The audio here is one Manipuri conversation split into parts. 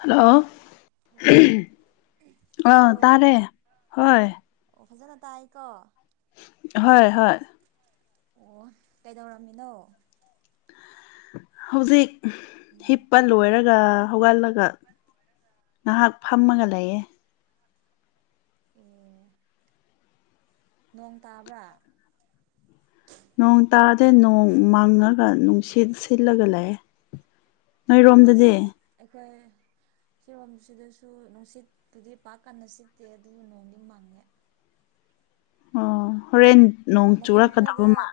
ꯍꯂꯣ ꯍꯜꯂꯣ ꯑ ꯇꯥꯕ꯭ꯔꯣ ꯇꯥꯔꯦ ꯍꯣꯏ ꯑꯣ ꯐꯖꯟꯅ ꯇꯥꯏꯀꯣ ꯍꯣꯏ ꯍꯣꯏ ꯑꯣ ꯀꯩꯗꯧꯔꯝꯃꯤꯅꯣ ꯍꯧꯖꯤꯛ ꯍꯤꯞꯄ ꯂꯣꯏꯔꯒ ꯍꯧꯒꯠꯂꯒ ꯉꯍꯥꯛ ꯐꯝꯃꯒ ꯂꯩꯌꯦ ꯑꯦ ꯅꯣꯡ ꯇꯥꯕ꯭ꯔꯥ ꯅꯣꯡ ꯇꯥꯗ꯭ꯔꯦ ꯅꯣꯡ ꯃꯪꯉꯒ ꯅꯨꯡꯁꯤꯠ ꯁꯤꯜꯂꯒ ꯂꯩꯑꯦ ꯑꯁ ꯑꯩꯈꯣꯏ ꯁꯤꯔꯣꯝꯁꯤꯗꯁꯨ ꯅꯨꯡꯁꯤꯠꯄꯨꯗꯤ ꯄꯥꯛ ꯀꯟꯅ ꯁꯤꯠꯇꯦ ꯑꯗꯨꯕꯨ ꯅꯣꯡꯗꯤ ꯃꯪꯉꯦ ꯑꯣ ꯍꯣꯔꯦꯟ ꯅꯣꯡ ꯃꯐꯝ ꯆꯨꯔꯛꯀꯗꯕ ꯈꯔꯗ ꯃꯥ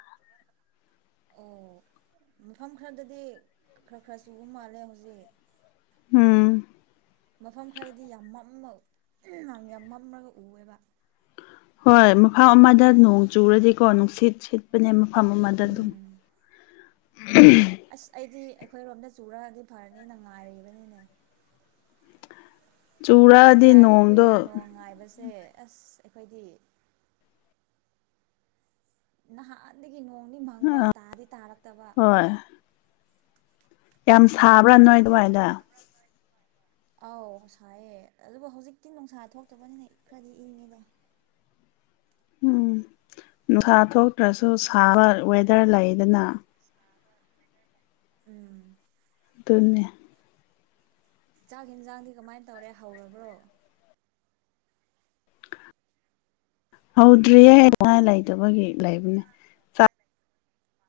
ꯑꯣ ꯃꯐꯝ ꯈꯔꯗꯗꯤ ꯈꯔ ꯈꯔ ꯆꯨꯕ ꯃꯥꯜꯂꯦ ꯍꯧꯖꯤꯛ ꯎꯝ ꯃꯐꯝ ꯈꯔꯗꯤ ꯌꯥꯝ ꯃꯝꯃ ꯌꯥꯝ ꯃꯝꯃꯒ ꯎꯑꯦꯕ ꯍꯣꯏ ꯃꯐꯝ ꯑꯃꯗ ꯅꯣꯡ ꯆꯨꯔꯗꯤꯀꯣ ꯅꯨꯡꯁꯤꯠ ꯁꯤꯠ ꯄꯅꯦ ꯃꯐꯝ ꯑꯃꯗ ꯑꯗꯨꯝ ꯎꯝ ꯑꯁ ꯑꯩꯗꯤ ꯑꯩꯈꯣꯏꯔꯣꯝꯗ ꯆꯨꯔꯑꯗꯤ ꯐꯔꯅꯤ ꯅ ꯉꯥꯏꯔꯤꯕꯅꯤꯅꯦ ꯆꯨꯨꯔꯥ ꯀꯌꯥꯗꯤ ꯀꯨꯏꯔꯦ ꯅꯣꯡ ꯉꯥꯏꯕꯁꯦ ꯑꯁ ꯑꯩꯈꯣꯏꯗꯤ ꯅꯍꯥꯟꯗꯒꯤ ꯅꯣꯡꯗꯤ ꯑ ꯃꯪꯕ ꯇꯥꯗꯤ ꯇꯥꯔꯛꯇꯕ ꯍꯣꯏ ꯌꯥꯝ ꯁꯥꯕ꯭ꯔꯥ ꯅꯣꯏ ꯑꯗꯨꯋꯥꯏꯗ ꯑꯧ ꯁꯥꯏꯌꯦ ꯑꯗꯨꯕꯨ ꯍꯧꯖꯤꯛꯇꯤ ꯅꯨꯡꯁꯥ ꯊꯣꯛꯇꯕꯅꯤꯅ ꯈꯔꯗꯤ ꯏꯪꯉꯤꯗ ꯎꯝ ꯅꯨꯡꯁꯥ ꯊꯣꯛꯇ꯭ꯔꯁꯨ ꯁꯥꯕ ꯋꯦꯗꯔ ꯂꯩꯗꯅ ꯎꯝ ꯗꯨꯅꯦ ꯆꯥꯛ ꯍꯦꯟꯖꯥꯡꯗꯤ ꯀꯃꯥꯏ ꯇꯧꯔꯦ ꯍꯧꯔꯕ꯭ꯔꯣ? ꯍꯧꯗ꯭ꯔꯤꯌꯦ [unintelligible] ꯂꯩꯇꯕꯒꯤ ꯂꯩꯕꯅꯦ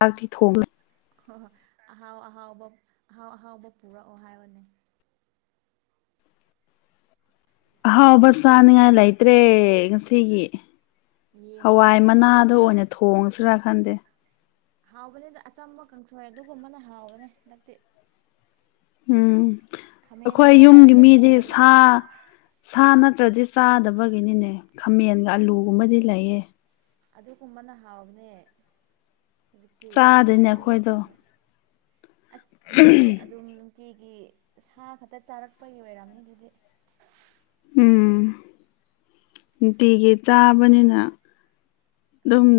ꯑꯥꯛꯇꯤ ꯊꯣꯡꯂꯦ ꯍꯣ ꯍꯣ ꯑꯍꯥꯎ ꯑꯍꯥꯎꯕ ꯑꯍꯥꯎ ꯑꯍꯥꯎꯕ ꯄꯨꯔꯛꯑꯣ ꯍꯥꯏꯕꯅꯦ ꯑꯍꯥꯎꯕ ꯆꯥꯅꯤꯉꯥꯏ ꯂꯩꯇ꯭ꯔꯦ ꯉꯁꯤꯒꯤ ꯍꯋꯥꯏ ꯌꯦꯟꯒꯨꯝꯕ ꯃꯅꯥꯗꯣ ꯑꯣꯏꯅ ꯊꯣꯡꯁꯤꯔꯥ ꯈꯟꯗꯦ ꯍꯥꯎꯕꯅꯦꯗ ꯑꯆꯝꯕ ꯀꯪꯁꯣꯏ ꯑꯗꯨꯒꯨꯝꯕꯅ ꯍꯥꯎꯕꯅꯦ ꯗꯛꯇꯤ ꯎꯝ ꯑꯈꯣꯏ ꯈꯥꯃꯦꯟꯒꯨꯝꯕ ꯌꯨꯝꯒꯤ ꯂꯩꯔꯗꯤ ꯃꯤꯗꯤ ꯊꯣꯡꯖꯤꯜꯂꯣ ꯁꯥ ꯁꯥ ꯅꯠꯇ꯭ꯔꯗꯤ ꯆꯥꯗꯕꯒꯤꯅꯤꯅꯦ ꯈꯥꯃꯦꯟꯒ ꯑꯥꯂꯨꯒꯨꯝꯕꯗꯤ ꯂꯩꯌꯦ꯫ ꯑꯗꯨꯒꯨꯝꯕꯅ ꯍꯥꯎꯕꯅꯦ ꯍꯨꯖꯤꯛꯇꯤ ꯆꯥꯗꯣꯏꯅꯦ ꯑꯩꯈꯣꯏꯗꯣ ꯑꯆꯝꯕꯒꯨꯝꯕ ꯑꯁ ꯅꯣꯏꯗꯤ ꯑꯗꯨꯝ ꯅꯨꯡꯇꯤꯒꯤ ꯁꯥ ꯈꯛꯇ ꯆꯥꯔꯛꯄꯒꯤ ꯑꯣꯏꯔꯝꯅꯤ ꯑꯗꯨꯗꯤ꯫ ꯎꯝ ꯅꯨꯡꯇꯤꯒꯤ ꯆꯥꯕꯅꯤꯅ ꯑꯗꯨꯝ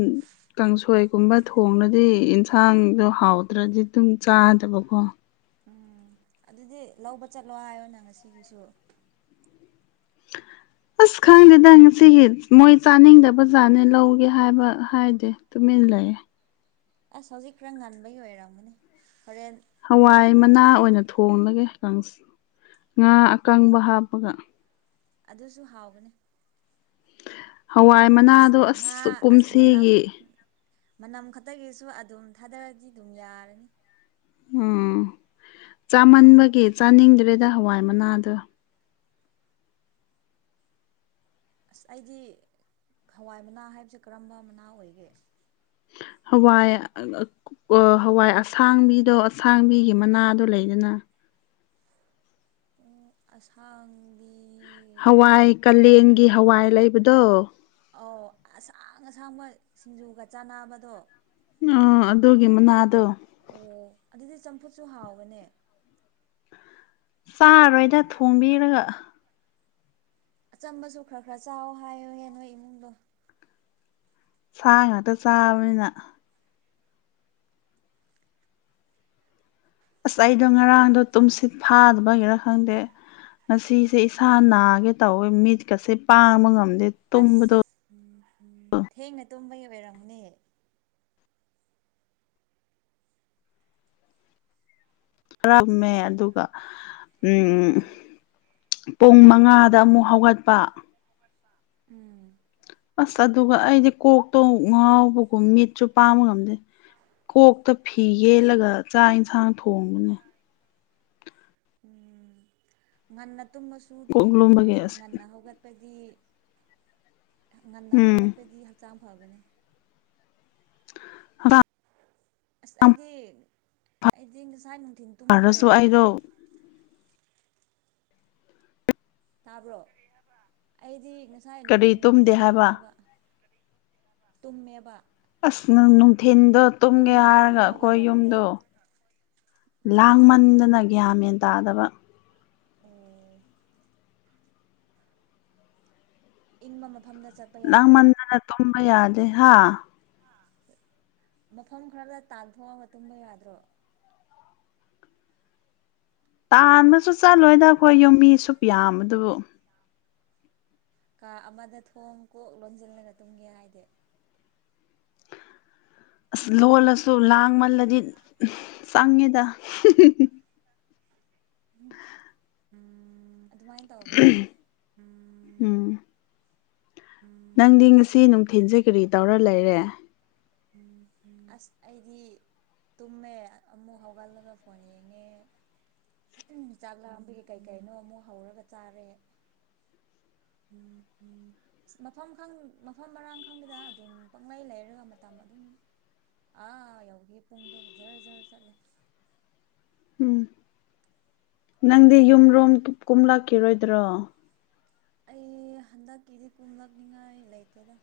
ꯀꯥꯡꯁꯣꯏꯒꯨꯝꯕ ꯊꯣꯡꯅꯗꯤ ꯌꯦꯟꯁꯥꯡꯗꯣ ꯍꯥꯎꯇ꯭ꯔꯗꯤ ꯑꯗꯨꯝ ꯆꯥꯗꯕꯀꯣ ꯎꯝ ꯑꯗꯨꯗꯤ ꯂꯧꯕ ꯆꯠꯂꯣ ꯍꯥꯏꯌꯣꯅ ꯉꯁꯤꯒꯤꯁꯨ꯫ [inaudible] ꯑꯁ ꯈꯪꯗꯦꯗ ꯉꯁꯤꯒꯤ ꯃꯣꯏ ꯆꯥꯅꯤꯡꯗꯕꯖꯥꯠꯅꯦ ꯂꯧꯒꯦ ꯍꯥꯏꯕ ꯍꯥꯏꯗꯦ ꯫ ꯇꯨꯃꯤꯟ ꯂꯩꯌꯦ꯫ ꯑꯁ ꯍꯧꯖꯤꯛ ꯈꯔ ꯉꯟꯕꯩ ꯑꯣꯏꯔꯝꯒꯅꯤ ꯍꯣꯔꯦꯟ ꯍꯋꯥꯏ ꯃꯅꯥ ꯑꯣꯏꯅ ꯊꯣꯡꯂꯒꯦ ꯀꯪꯁ ꯉꯥ ꯑꯀꯪꯕ ꯍꯥꯞꯄꯒ ꯑꯗꯨꯁꯨ ꯍꯥꯎꯕꯅꯤ ꯍꯋꯥꯏ ꯑꯁ ꯃꯅꯥꯗꯣ ꯉꯥ ꯑꯁ ꯃꯅꯝ ꯀꯨꯝꯁꯤꯒꯤ ꯃꯅꯝ ꯈꯛꯇꯒꯤꯁꯨ ꯑꯗꯨꯝ ꯊꯥꯗꯔꯗꯤ ꯑꯗꯨꯝ ꯌꯥꯔꯅꯤ ꯎꯝ ꯆꯥꯃꯟꯕꯒꯤ ꯆꯥꯅꯤꯡꯗ꯭ꯔꯦꯗ ꯍꯋꯥꯏ ꯃꯅꯥꯗꯣ꯫ ꯑꯁ ꯑꯩꯗꯤ ꯍꯋꯥꯏ ꯃꯅꯥ ꯍꯥꯏꯕꯁꯦ ꯀꯔꯝꯕ ꯃꯅꯥ ꯑꯣꯏꯒꯦ ꯍꯋꯥꯏ ꯑꯥ ꯍꯋꯥꯏ ꯑꯁꯥꯡꯕꯤꯗꯣ ꯑꯁꯥꯡꯕꯤꯒꯤ ꯃꯅꯥꯗꯣ ꯂꯩꯗꯅ ꯎꯝ ꯑꯁꯥꯡ ꯍꯋꯥꯏ ꯀꯥꯂꯦꯟꯒꯤ ꯍꯋꯥꯏ ꯂꯩꯕꯗꯣ ꯑꯧ ꯑꯁꯥꯡ ꯑꯁꯥꯡꯕ ꯁꯤꯡꯖꯨꯒ ꯆꯥꯟꯅꯕꯗꯣ ꯑꯥ ꯑꯗꯨꯒꯤ ꯃꯅꯥꯗꯣ ꯑꯣ ꯑꯗꯨꯗꯤ ꯆꯝꯐꯨꯠꯁꯨ ꯍꯥꯎꯕꯅꯦ ꯆꯥꯔꯣꯏꯗ ꯊꯣꯡꯕꯤꯔꯒ ꯑꯆꯝꯕꯁꯨ ꯈꯔ ꯈꯔ ꯆꯥꯎ ꯍꯥꯏꯌꯣꯍꯦ ꯅꯣꯏ ꯏꯃꯨꯡꯗꯣ꯫ ꯁꯥ ꯉꯥꯛꯇ ꯆꯥꯕꯅꯤꯅ ꯑꯁ ꯑꯩꯗꯣ ꯉꯔꯥꯡꯗꯣ ꯇꯨꯝꯁꯤꯠ ꯐꯥꯗꯕꯒꯤꯔ ꯈꯪꯗꯦ ꯉꯁꯤꯁꯦ ꯏꯁꯥ ꯅꯥꯒꯦ ꯇꯧꯋꯦ ꯃꯤꯠꯀꯁꯦ ꯄꯥꯡꯕ ꯉꯝꯗꯦ ꯑꯁ ꯇꯨꯝꯕꯗꯣ ꯈꯔ ꯊꯦꯡꯅ ꯇꯨꯝꯕꯒꯤ ꯑꯣꯏꯔꯝꯅꯤ ꯔꯝꯃꯦ ꯑꯗꯨꯒ ꯎꯝ ꯄꯨꯡ ꯃꯉꯥꯗ ꯑꯃꯨꯛ ꯍꯧꯒꯠꯄ ꯎꯝ ꯑꯁ ꯑꯗꯨꯒ ꯑꯩꯗꯤ ꯀꯣꯛꯇꯣ ꯉꯥꯎꯕꯒꯨꯝ ꯃꯤꯠꯁꯨ ꯄꯥꯡꯕ ꯉꯝꯗꯦ ꯀꯣꯛꯇ ꯐꯤ ꯌꯦꯠꯂꯒ ꯆꯥꯛ ꯌꯦꯟꯁꯥꯡ ꯊꯣꯡꯕꯅꯦ꯫ ꯎꯝ ꯉꯟꯅ ꯇꯨꯝꯃꯁꯨ ꯀꯣꯛ ꯊꯦꯡꯅ ꯂꯨꯝꯕꯒꯤ ꯇꯨꯝꯃꯁꯨ ꯑꯁ ꯉꯟꯅ ꯍꯧꯒꯠ ꯄꯗꯤ ꯉꯟꯅ ꯎꯝ ꯍꯧꯒꯠꯄꯗꯤ ꯍꯛꯆꯥꯡ ꯐꯕꯅꯦ ꯑ ꯑꯁ ꯑꯩꯗꯤ ꯑꯩꯗꯤ ꯉꯁꯥꯏ ꯅꯨꯡꯊꯤꯟ ꯇꯨꯝꯈ꯭ꯔꯦ ꯍꯥꯏꯔꯁꯨ ꯑꯩꯗꯣ ꯇꯥꯕ꯭ꯔꯣ ꯑꯩꯗꯤ ꯉꯁꯥꯏ ꯀꯔꯤ ꯅꯨꯡꯊꯤꯟ ꯇꯨꯝꯗꯦ ꯍꯥꯏꯕ ꯇꯨꯝꯈ꯭ꯔꯕꯅꯦꯕ ꯇꯨꯝꯃꯦꯕ ꯑꯁ ꯅꯪ ꯅꯨꯡꯊꯤꯟꯗ ꯇꯨꯝꯒꯦ ꯇꯨꯝꯃꯒ ꯍꯥꯏꯔꯒ ꯑꯃꯨꯛ ꯑꯩꯈꯣꯏ ꯍꯧꯒꯠꯂꯕꯅꯦ ꯌꯨꯝꯗꯣ ꯎꯝ ꯂꯥꯡꯃꯟꯗꯅ ꯒ꯭ꯌꯥꯟ ꯃꯦꯟ ꯇꯥꯗꯕ ꯎꯝ ꯏꯪꯕ ꯃꯐꯝꯗ ꯆꯠ ꯂꯥꯡꯃꯟꯗꯅ ꯇꯨꯝꯕ ꯌꯥꯗꯦ ꯍꯥ ꯃꯐꯝ ꯈꯔꯗ ꯇꯥꯟꯊꯣꯛꯑꯒ ꯇꯨꯝꯕ ꯌꯥꯗ꯭ꯔꯣ ꯇꯥꯟꯕꯁꯨ ꯆꯠꯂꯣꯏꯗ ꯑꯩꯈꯣꯏ ꯌꯨꯝꯃꯤ ꯁꯨꯞ ꯌꯥꯝꯕ ꯗꯨꯕꯨ ꯀꯥ ꯑꯃꯗ ꯊꯣꯡ ꯀꯣꯛ ꯂꯣꯟꯁꯤꯜꯂꯒ ꯇꯨꯝꯒꯦ ꯍꯥꯏꯗꯤ ꯑꯁ ꯂꯣꯜꯂꯁꯨ ꯂꯥꯡꯃꯜꯂꯗꯤ ꯆꯪꯉꯦꯗ ꯎꯝ ꯎꯝ ꯑꯗꯨꯃꯥꯏꯟ ꯇꯧꯕꯅꯦ ꯎꯝ ꯎꯝ ꯅꯪꯗꯤ ꯉꯁꯤ ꯅꯨꯡꯊꯤꯟꯁꯦ ꯀꯔꯤ ꯇꯧꯔ ꯂꯩꯔꯦ ꯑꯁ ꯑꯩꯗꯤ ꯇꯨꯝꯃꯦ ꯑꯃꯨꯛ ꯍꯧꯒꯠꯂꯒ ꯐꯣꯟ ꯌꯦꯡꯉꯦ ꯆꯥꯛ ꯂꯥꯡꯝꯕꯒꯤ ꯀꯩ ꯀꯩꯅꯣ ꯑꯃꯨꯛ ꯍꯧꯔꯒ ꯆꯥꯔꯦ ꯎꯝ ꯎꯝ ꯑꯁ ꯃꯐꯝ ꯈꯪ ꯃꯐꯝ ꯃꯔꯥꯡ ꯈꯪꯗꯅ ꯑꯗꯨꯝ ꯄꯪꯂꯩ ꯂꯩꯔꯒ ꯃꯇꯝ ꯑꯗꯨꯝ ꯑꯥ ꯌꯧꯒꯤ ꯄꯨꯡꯗꯣ ꯖꯔ ꯖꯔ ꯆꯠꯂꯦ ꯎꯝ ꯅꯪꯗꯤ ꯌꯨꯝꯔꯣꯝ ꯀꯨꯝ ꯂꯥꯛꯈꯤꯔꯣꯏꯗ꯭ꯔꯣ ꯑꯩ ꯍꯟꯗꯛꯀꯤꯗꯤ ꯀꯨꯝꯂꯛꯅꯤꯉꯥꯏ ꯂꯩꯇꯦꯗ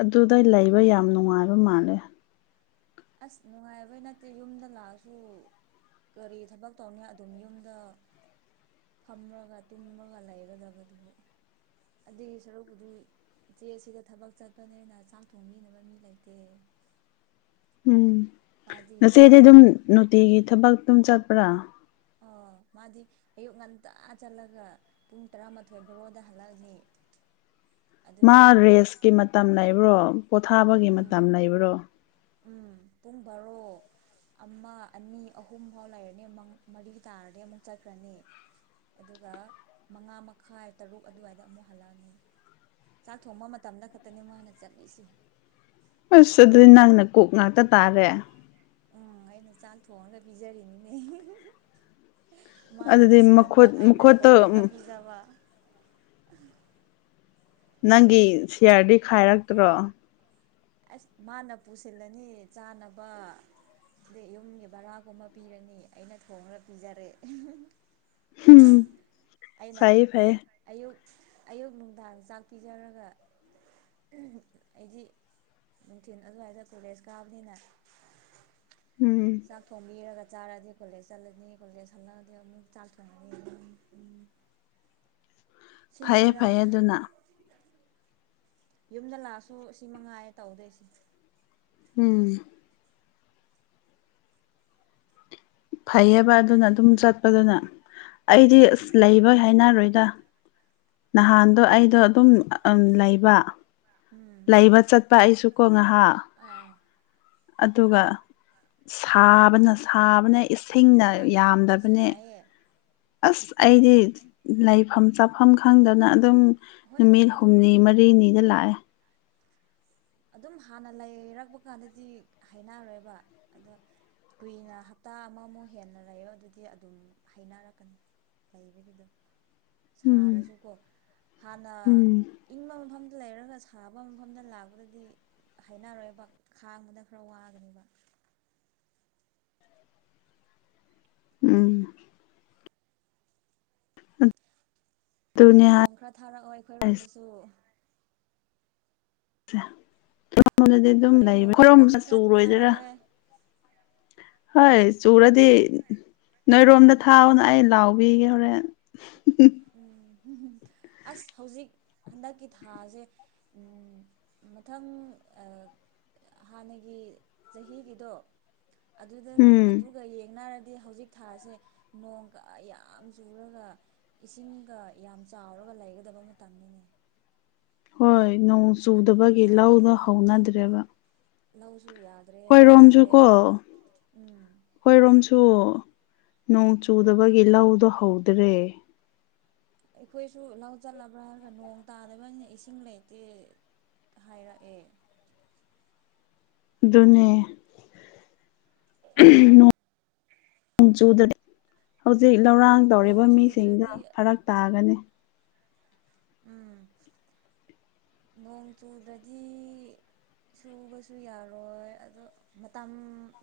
ꯑꯗꯨꯗꯩ ꯂꯩꯕ ꯌꯥꯝ ꯅꯨꯡꯉꯥꯏꯕ ꯃꯥꯜꯂꯦ ꯑꯁ ꯅꯨꯡꯉꯥꯏꯕꯩ ꯅꯠꯇꯦ ꯌꯨꯝꯗ ꯂꯥꯛꯑꯁꯨ ꯀꯔꯤ ꯊꯕꯛ ꯇꯧꯅꯤꯉꯥꯏ ꯑꯗꯨꯝ ꯌꯨꯝꯗ ꯐꯝꯔꯒ ꯇꯨꯝꯃꯒ ꯂꯩꯒꯗꯕꯗꯨꯕꯨ ꯑꯗꯨꯒꯤ ꯁꯔꯨꯛꯄꯨꯗꯤ ꯏꯆꯦ ꯑꯁꯤꯗ ꯊꯕꯛ ꯆꯠꯄꯅꯦꯅ ꯆꯥꯛ ꯊꯣꯡꯕꯤꯅꯕ ꯃꯤ ꯂꯩꯇꯦ ꯎꯝ ꯃꯥꯗꯤ ꯅꯆꯦꯗꯤ ꯑꯗꯨꯝ ꯅꯨꯡꯇꯤꯒꯤ ꯊꯕꯛꯇ ꯑꯗꯨꯝ ꯆꯠꯄ꯭ꯔꯥ ꯑꯧ ꯃꯥꯗꯤ ꯑꯌꯨꯛ ꯉꯟꯇꯥ ꯆꯠꯂꯒ ꯄꯨꯡ ꯇꯔꯥꯃꯥꯊꯣꯏ ꯕꯣꯔꯣꯗ ꯍꯜꯂꯛꯑꯅꯤ ꯃꯥ ꯑꯗꯨꯒ ꯔꯦꯁꯀꯤ ꯃꯇꯝ ꯂꯩꯕ꯭ꯔꯣ ꯄꯣꯊꯥꯕꯒꯤ ꯎꯝ ꯃꯇꯝ ꯂꯩꯕ꯭ꯔꯣ ꯎꯝ ꯄꯨꯡ ꯕꯥꯔꯣ ꯑꯃ ꯑꯅꯤ ꯑꯍꯨꯝꯐꯥꯎ ꯂꯩꯔꯅꯤ ꯃ ꯃꯔꯤ ꯇꯥꯔꯗꯤ ꯑꯃꯨꯛ ꯆꯠꯈ꯭ꯔꯅꯤ ꯑꯗꯨꯒ ꯃꯉꯥ ꯃꯈꯥꯏ ꯇꯔꯨꯛ ꯑꯗꯨꯋꯥꯏꯗ ꯑꯃꯨꯛ ꯍꯜꯂꯛꯑꯅꯤ ꯆꯥꯛ ꯊꯣꯡꯕ ꯃꯇꯝꯗ ꯈꯛꯇꯅꯦ ꯃꯥꯅ ꯆꯠꯂꯤꯁꯦ ꯑꯁ ꯑꯗꯨꯗꯤ ꯅꯪꯅ ꯀꯨꯛ ꯉꯥꯛꯇ ꯇꯥꯔꯦ ꯎꯝ ꯑꯩꯅ ꯆꯥꯛ ꯊꯣꯡꯉꯒ ꯄꯤꯖꯔꯤꯅꯤꯅꯦ ꯃꯥꯅ ꯑꯗꯨꯗꯤ ꯄꯨꯁꯤꯜꯂꯛꯄ ꯃꯈꯨꯠ ꯑꯩꯅ ꯃꯈꯨꯠꯇꯣ ꯊꯣꯡꯉꯒ ꯄꯤꯖꯕ ꯅꯪꯒꯤ ꯁꯤꯌꯥꯔꯗꯤ ꯈꯥꯏꯔꯛꯇ꯭ꯔꯣ ꯑꯁ ꯃꯥꯅ ꯄꯨꯁꯤꯜꯂꯅꯤ ꯆꯥꯅꯕ ꯑꯗꯩ ꯌꯨꯝꯒꯤ ꯕꯔꯥꯒꯨꯝꯕ ꯄꯤꯔꯅꯤ ꯑꯩꯅ ꯊꯣꯡꯉꯒ ꯄꯤꯖꯔꯦ ꯍꯨꯝ ꯑꯩꯅ ꯑꯌꯨꯛ ꯑꯌꯨꯛ ꯅꯨꯡꯗꯥꯡ ꯆꯥꯛ ꯄꯤꯖꯔꯒ ꯑꯩꯗꯤ ꯅꯨꯡꯊꯤꯟ ꯑꯗꯨꯋꯥꯏꯗ ꯀꯣꯂꯦꯖ ꯀꯥꯕꯅꯤꯅ ꯎꯝ ꯆꯥꯛ ꯊꯣꯡꯕꯤꯔꯒ ꯆꯥꯔꯗꯤ ꯀꯣꯂꯦꯖ ꯆꯠꯂꯅꯤ ꯀꯣꯂꯦꯖ ꯍꯜꯂꯛꯑꯗꯤ ꯑꯃꯨꯛ ꯆꯥꯛ ꯊꯣꯡꯉꯅꯤ ꯐꯩꯌꯦ ꯁꯤꯅꯦꯗꯅ ꯐꯩꯌꯦ ꯑꯗꯨꯅ ꯌꯨꯝꯗ ꯂꯥꯛꯑꯁꯨ ꯑꯁꯤ ꯃꯉꯥꯏꯌꯦ ꯇꯧꯗꯣꯏꯁꯤ ꯎꯝ ꯐꯩꯌꯦꯕ ꯑꯗꯨꯅ ꯑꯗꯨꯝ ꯆꯠꯄꯗꯨꯅ ꯑꯩꯗꯤ ꯎꯝ ꯑꯁ ꯂꯩꯕ ꯍꯩꯅꯔꯣꯏꯗ ꯅꯍꯥꯟꯗꯣ ꯑꯩ ꯑꯗꯣ ꯑꯗꯨꯝ ꯂꯩꯕ ꯎꯝ ꯂꯩꯕ ꯆꯠꯄ ꯑꯩꯁꯨꯀꯣ ꯉꯥꯏꯍꯥꯛ ꯑꯥ ꯑꯗꯨꯒ ꯁꯥꯕꯅ ꯁꯥꯕꯅ ꯏꯁꯤꯡꯅ ꯍꯣꯏ ꯌꯥꯝꯗꯕꯅꯦ ꯁꯥꯏꯌꯦ ꯑꯁ ꯑꯩꯗꯤ ꯂꯩꯐꯝ ꯆꯥꯐꯝ ꯈꯪꯗꯅ ꯑꯗꯨꯝ ꯍꯣꯏ ꯅꯨꯃꯤꯠ ꯑꯗꯨꯝ ꯍꯨꯝꯅꯤ ꯃꯔꯤꯅꯤꯗ ꯂꯥꯛꯑꯦ ꯑꯗꯨꯝ ꯍꯥꯟꯅ ꯂꯩꯔꯛꯄ ꯀꯥꯟꯗꯗꯤ ꯍꯩꯅꯔꯣꯏꯕ ꯑꯗꯣ ꯀꯨꯏꯅ ꯍꯞꯇꯥ ꯑꯃꯃꯨꯛ ꯍꯦꯟꯅ ꯂꯩꯌꯣ ꯑꯗꯨꯗꯤ ꯑꯗꯨꯝ ꯍꯩꯅꯔꯛꯀꯅꯤ ꯂꯩꯕꯒꯤꯗꯣ ꯎꯝ ꯁꯥꯔꯁꯨꯀꯣ ꯍꯥꯟꯅ ꯎꯝ ꯏꯪꯕ ꯃꯐꯝꯗ ꯂꯩꯔꯒ ꯁꯥꯕ ꯃꯐꯝꯗ ꯂꯥꯛꯄꯗ ꯂꯥꯛꯄꯗꯗꯤ ꯍꯩꯅꯔꯣꯏꯕ ꯈꯥꯡꯕꯗ ꯈꯔ ꯋꯥꯒꯅꯤꯕ ꯎꯝ ꯑꯗꯨꯅꯦ ꯅꯣꯡ ꯈꯔ ꯊꯥꯔꯛꯑꯣ ꯑꯩꯈꯣꯏꯔꯣꯝꯗꯁꯨ ꯅꯣꯡꯗꯗꯤ ꯑꯗꯨꯝ ꯍꯣꯔꯦꯟ ꯂꯩꯕꯔ ꯅꯣꯡ ꯆꯨꯔꯗꯤ ꯑꯩꯈꯣꯏꯔꯣꯝꯗꯗꯤ ꯈꯔ ꯆꯨꯔꯣꯏꯗꯣꯏꯔ ꯊꯥꯔꯛꯑꯣ ꯍꯣꯏ ꯆꯨꯔꯗꯤ ꯅꯣꯏꯔꯣꯝꯗ ꯊꯥꯎꯑꯣꯅ ꯑꯩ ꯂꯥꯎ ꯄꯤꯒꯦ ꯍꯣꯔꯦꯟ ꯎꯝ ꯑꯁ ꯍꯧꯖꯤꯛ ꯍꯟꯗꯛꯀꯤ ꯊꯥꯁꯦ ꯎꯝ ꯃꯊꯪ ꯑꯥ ꯍꯥꯟꯅꯒꯤ ꯆꯍꯤꯒꯤꯗꯣ ꯑꯗꯨ ꯎꯝ ꯑꯗꯨꯒ ꯌꯦꯡꯅꯔꯗꯤ ꯍꯧꯖꯤꯛ ꯊꯥꯁꯦ ꯅꯣꯡꯒ ꯌꯥꯝ ꯆꯨꯔꯒ ꯏꯁꯤꯡꯒ ꯌꯥꯝ ꯆꯥꯎꯔꯒ ꯂꯩꯒꯗꯕ ꯃꯇꯝꯅꯤꯅꯦ ꯍꯣꯏ ꯅꯣꯡ ꯑꯗꯨꯒꯤ ꯆꯨꯗꯕꯒꯤ ꯂꯧꯗꯣ ꯊꯥꯗꯨꯅꯤꯅꯦ ꯅꯣꯡꯁꯨ ꯍꯧꯅꯗ꯭ꯔꯦꯕ ꯂꯧꯁꯨ ꯌꯥꯗ꯭ꯔꯦ ꯁꯨꯗ꯭ꯔꯦ ꯑꯩꯈꯣꯏꯔꯣꯝꯁꯨꯀꯣ ꯎꯝ ꯑꯩꯈꯣꯏꯔꯣꯝꯁꯨ ꯅꯣꯡ ꯆꯨꯗꯕꯒꯤ ꯂꯧꯗꯣ ꯍꯧꯗ꯭ꯔꯦ ꯑꯩꯈꯣꯏꯁꯨ ꯂꯧ ꯆꯠꯂꯕ꯭ꯔꯥ ꯍꯥꯏꯔꯒ ꯅꯣꯡ ꯇꯥꯗꯕꯅꯤꯅ ꯏꯁꯤꯡ ꯂꯩꯇꯦ ꯍꯥꯏꯔꯛꯑꯦ ꯑꯗꯨꯅꯦ ꯅꯣꯡ ꯆꯨꯗꯔꯦ ꯍꯧꯖꯤꯛ ꯂꯧꯔꯥꯡ ꯅꯣꯡ ꯇꯧꯔꯤꯕ ꯃꯤꯁꯤꯡꯗ ꯆꯨꯗ꯭ꯔꯗꯤ ꯐꯔꯛ ꯇꯥꯒꯅꯤ ꯎꯝ ꯅꯣꯡ ꯆꯨꯗ꯭ꯔꯗꯤ ꯁꯨꯕꯥꯁꯨ ꯌꯥꯔꯣꯏ ꯑꯗꯣ ꯃꯇꯝ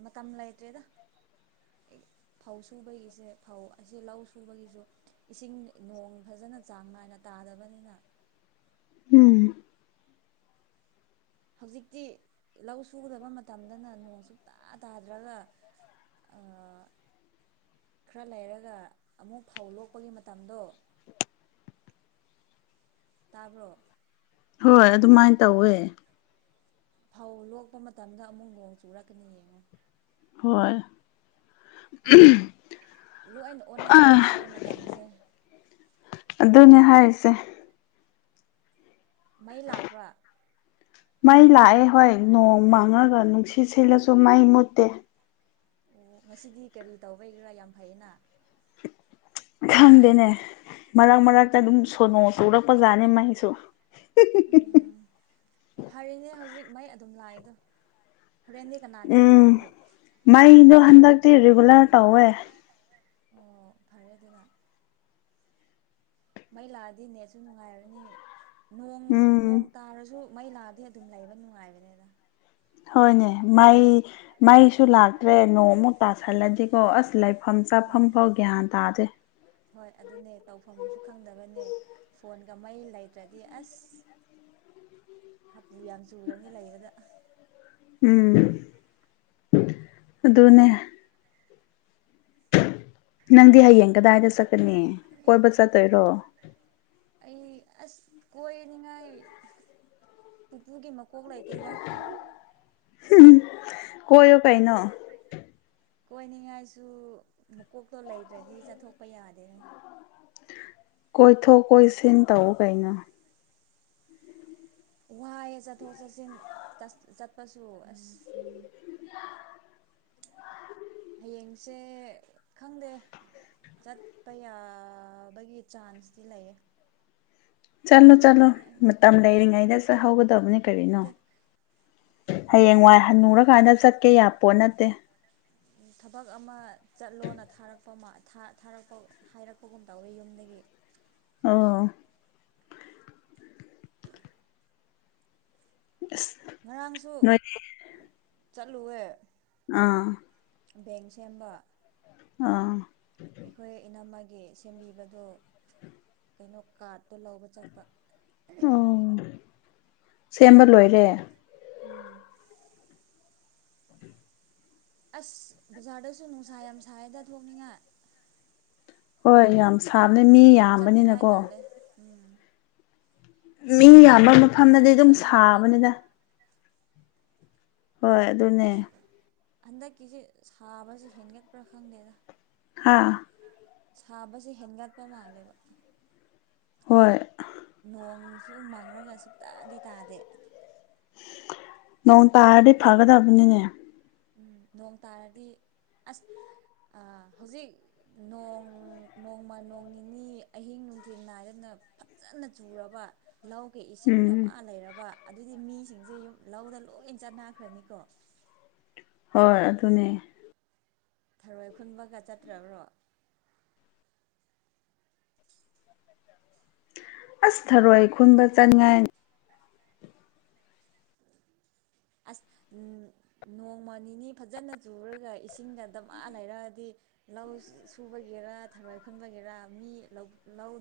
ꯃꯇꯝ ꯂꯩꯇ꯭ꯔꯦꯗ ꯐꯧ ꯁꯨꯕꯥꯒꯤꯁꯦ ꯐꯧ ꯑꯁꯤ ꯂꯧ ꯁꯨꯕꯒꯤꯁꯨ ꯏꯁꯤꯡ ꯅꯣꯡ ꯐꯖꯅ ꯆꯥꯡ ꯅꯥꯏꯅ ꯇꯥꯗꯕꯅꯤꯅ ꯎꯝ ꯍꯧꯖꯤꯛꯇꯤ ꯂꯧ ꯁꯨꯒꯗꯕ ꯃꯇꯝꯗꯅ ꯅꯣꯡ ꯁꯨꯇꯥ ꯇꯥꯗ꯭ꯔꯒ ꯑ ꯈꯔ ꯂꯩꯔꯒ ꯑꯃꯨꯛ ꯐꯧ ꯂꯣꯛꯄꯒꯤ ꯃꯇꯝꯗꯣ ꯇꯥꯕ꯭ꯔꯣ ꯍꯣꯏ ꯑꯗꯨꯃꯥꯏꯟ ꯇꯧꯋꯦ ꯐꯧ ꯂꯣꯛꯄ ꯃꯇꯝꯗ ꯑꯃꯨꯛ ꯅꯣꯡ ꯆꯨꯔꯛꯀꯅꯤ ꯌꯦꯡꯉꯨ ꯍꯣꯏ ꯂꯣꯏꯅ ꯑꯣꯟꯅ ꯇꯩꯅꯔꯦ ꯃꯇꯝꯁꯦ ꯑꯗꯨꯅꯦ ꯍꯥꯏꯔꯤꯁꯦ ꯃꯩ ꯂꯥꯛꯄ꯭ꯔꯥ ꯃꯩ ꯂꯥꯛꯑꯦ ꯍꯣꯏ ꯅꯣꯡ ꯃꯪꯉꯒ ꯅꯨꯡꯁꯤꯠ ꯁꯤꯠꯂꯁꯨ ꯃꯩ ꯃꯨꯠꯇꯦ ꯑꯣ ꯉꯁꯤꯗꯤ ꯀꯔꯤ ꯇꯧꯕꯩꯒꯤꯔꯥ ꯌꯥꯝ ꯐꯩꯌꯦꯅꯥ ꯈꯪꯗꯦꯅꯦ ꯃꯔꯛ ꯃꯔꯛꯇ ꯑꯗꯨꯝ ꯁꯣꯅꯣ ꯆꯨꯔꯛꯄ ꯖꯥꯠꯅꯤ ꯃꯩꯁꯨ [unintelligible] ꯎꯝ ꯐꯔꯤꯅꯦ ꯍꯧꯖꯤꯛ ꯃꯩ ꯑꯗꯨꯝ ꯂꯥꯛꯏꯗꯣ ꯍꯣꯔꯦꯟꯗꯤ ꯀꯅꯥꯅ ꯎꯝ ꯈꯪꯒꯅꯤ ꯃꯩꯗꯣ ꯍꯟꯗꯛꯇꯤ ꯔꯤꯒꯨꯂꯔ ꯇꯧꯋꯦ ꯑꯣ ꯐꯔꯦ ꯑꯗꯨꯅ ꯃꯩ ꯂꯥꯛꯑꯗꯤ ꯅꯦꯠꯁꯨ ꯅꯨꯡꯉꯥꯏꯔꯅꯤ ꯅꯣꯡ ꯅꯣꯡ ꯎꯝ ꯇꯥꯔꯁꯨ ꯃꯩ ꯂꯥꯛꯑꯗꯤ ꯑꯗꯨꯝ ꯂꯩꯕ ꯅꯨꯡꯉꯥꯏꯕꯅꯦꯗꯥ ꯍꯣꯏꯅꯦ ꯃꯩ ꯃꯩꯁꯨ ꯂꯥꯛꯇ꯭ꯔꯦ ꯅꯣꯡ ꯑꯃꯨꯛ ꯇꯥꯁꯜꯂꯗꯤꯀꯣ ꯑꯁ ꯂꯩ ꯐꯝ ꯆꯥꯐꯝ ꯎꯝ ꯐꯥꯎ ꯒ꯭ꯌꯥꯟ ꯇꯥꯗꯦ ꯍꯣꯏ ꯑꯗꯨꯅꯦ ꯇꯧꯐꯝꯁꯨ ꯈꯪꯗꯕꯅꯦ ꯐꯣꯟꯒ ꯃꯩ ꯂꯩꯇ꯭ꯔꯗꯤ ꯑꯁ ꯍꯥꯄꯨ ꯌꯥꯝ ꯆꯨꯔꯅꯤ ꯂꯩꯕꯗ ꯎꯝ ꯑꯗꯨꯅꯦ ꯅꯪꯗꯤ ꯍꯌꯦꯡ ꯀꯗꯥꯏꯗ ꯆꯠꯀꯅꯤ ꯀꯣꯏꯕ ꯆꯠꯇꯣꯏꯔꯣ ꯑꯩ ꯑꯁ ꯀꯣꯏꯅꯤꯉꯥꯏ ꯄꯨꯄꯨꯒꯤ ꯃꯀꯣꯛ ꯂꯩꯇꯦꯗꯥ ꯀꯣꯏꯌꯨ ꯀꯩꯅꯣ ꯀꯣꯏꯅꯤꯡꯉꯥꯏꯁꯨ ꯃꯀꯣꯛꯇꯣ ꯂꯩꯇ꯭ꯔꯗꯤ ꯆꯠꯊꯣꯛꯄ ꯌꯥꯗꯦꯅꯦ ꯀꯣꯏꯊꯣꯛ ꯀꯣꯏꯁꯤꯟ ꯇꯧ ꯀꯩꯅꯣ ꯋꯥꯏꯑꯦ ꯆꯠꯊꯣꯛ ꯆꯠꯁꯤꯟ ꯇꯁ ꯆꯠꯄꯁꯨ ꯑꯁ ꯍꯌꯦꯡꯁꯦ ꯈꯪꯗꯦ ꯆꯠꯄ ꯌꯥꯕꯒꯤ ꯆꯥꯟꯁꯇꯤ ꯂꯩꯌꯦ ꯆꯠꯂꯣ ꯆꯠꯂꯣ ꯍꯥꯏꯗꯤ ꯃꯇꯝ ꯅꯠꯇꯦ ꯂꯩꯔꯤꯉꯩꯗ ꯆꯠꯍꯧꯒꯗꯕꯅꯤ ꯀꯔꯤꯅꯣ ꯍꯌꯦꯡꯋꯥꯏ ꯍꯟꯅꯨꯔꯀꯥꯟꯗ ꯆꯠꯀꯦ ꯌꯥꯄꯣꯠ ꯅꯠꯇꯦ ꯎꯝ ꯊꯕꯛ ꯑꯃ ꯆꯠꯂꯣꯅ ꯊꯥꯔꯛꯄ ꯃꯥ ꯊꯥ ꯊꯥꯔꯛꯄ ꯍꯥꯏꯔꯛꯄꯒꯨꯝ ꯇꯧꯋꯦ ꯌꯨꯝꯗꯒꯤ ꯑꯣ ꯑꯁ ꯉꯔꯥꯡꯁꯨ ꯅꯣꯏꯗꯤ ꯆꯠꯂꯨꯋꯦ ꯑꯥ ꯕꯦꯡ ꯁꯦꯝꯕ ꯑ ꯑꯩꯈꯣꯏ ꯏꯅꯝꯃꯒꯤ ꯁꯦꯝꯕꯤꯕꯗꯣ ꯀꯩꯅꯣ ꯀꯥꯔꯠꯇꯣ ꯂꯧꯕ ꯆꯠꯄ ꯑꯣ ꯁꯦꯝꯕ ꯂꯣꯏ ꯎꯝ ꯑꯁ ꯕꯖꯥꯔꯗꯁꯨ ꯅꯨꯡꯁꯥ ꯌꯥꯝ ꯁꯥꯏꯗ ꯊꯣꯛꯅꯤꯡꯉꯥꯏ ꯍꯣꯏ ꯌꯥꯝ ꯁꯥꯕꯅꯦ ꯃꯤ ꯌꯥꯝꯕꯅꯤꯅꯀꯣ ꯑꯦ ꯎꯝ ꯃꯤ ꯌꯥꯝꯕ ꯃꯐꯝꯗꯗꯤ ꯕꯖꯥꯔꯁꯨ ꯑꯗꯨꯝ ꯆꯠꯅꯤꯡꯉꯥꯏ ꯇꯜꯂꯦ ꯁꯥꯕꯅꯤꯗ ꯍꯣꯏ ꯑꯗꯨꯅꯦ ꯍꯟꯗꯛꯀꯤꯁꯦ ꯁꯥꯕꯁꯦ ꯍꯦꯟꯒꯠꯄ꯭ꯔꯥ ꯈꯪꯗꯦꯗ ꯍꯥꯥ ꯁꯥꯕꯁꯦ ꯍꯦꯟꯒꯠꯄ ꯃꯥꯜꯂꯦꯕ ꯍꯣꯏ ꯅꯣꯡꯁꯨ ꯃꯪꯔꯒ ꯁꯨꯛꯇꯗꯤ ꯇꯥꯗꯦ ꯅꯣꯡ ꯇꯥꯔꯗꯤ ꯐꯒꯗꯕꯅꯤꯅꯦ ꯎꯝ ꯅꯣꯡ ꯇꯥꯔꯗꯤ ꯑꯁ ꯑ ꯍꯧꯖꯤꯛ ꯅꯣꯡ ꯅꯣꯡꯃ ꯅꯣꯡ ꯅꯤꯅꯤ ꯑꯍꯤꯡ ꯅꯨꯡꯊꯤ ꯅꯥꯏꯗꯅ ꯐꯖꯅ ꯆꯨꯔꯕ ꯂꯧꯒꯤ ꯏꯁꯤꯡ ꯎꯝ ꯗꯙꯃꯥ ꯂꯩꯔꯕ ꯑꯗꯨꯗꯤ ꯃꯤꯁꯤꯡꯁꯦ ꯌꯨꯝ ꯂꯧꯗ ꯂꯣꯏ ꯆꯠꯅꯈ꯭ꯔꯅꯤꯀꯣ ꯍꯣꯏ ꯑꯗꯨꯅꯦ ꯊꯔꯣꯏ ꯈꯨꯟꯕꯒ ꯆꯠꯇ꯭ꯔꯕ꯭ꯔꯣ ꯑꯁ ꯊꯔꯣꯏ ꯈꯨꯟꯕ ꯆꯠꯉꯥꯏ ꯑꯁ ꯅꯣꯡꯃ ꯅꯤꯅꯤ ꯐꯖꯅ ꯆꯨꯔꯒ ꯏꯁꯤꯡꯒ ꯗꯃ ꯂꯩꯔꯛꯑꯗꯤ ꯂꯧ ꯁꯨꯕꯒꯤꯔꯥ ꯊꯔꯣꯏ ꯈꯨꯟꯕꯒꯤꯔꯥ ꯃꯤ ꯂꯧ ꯂꯧ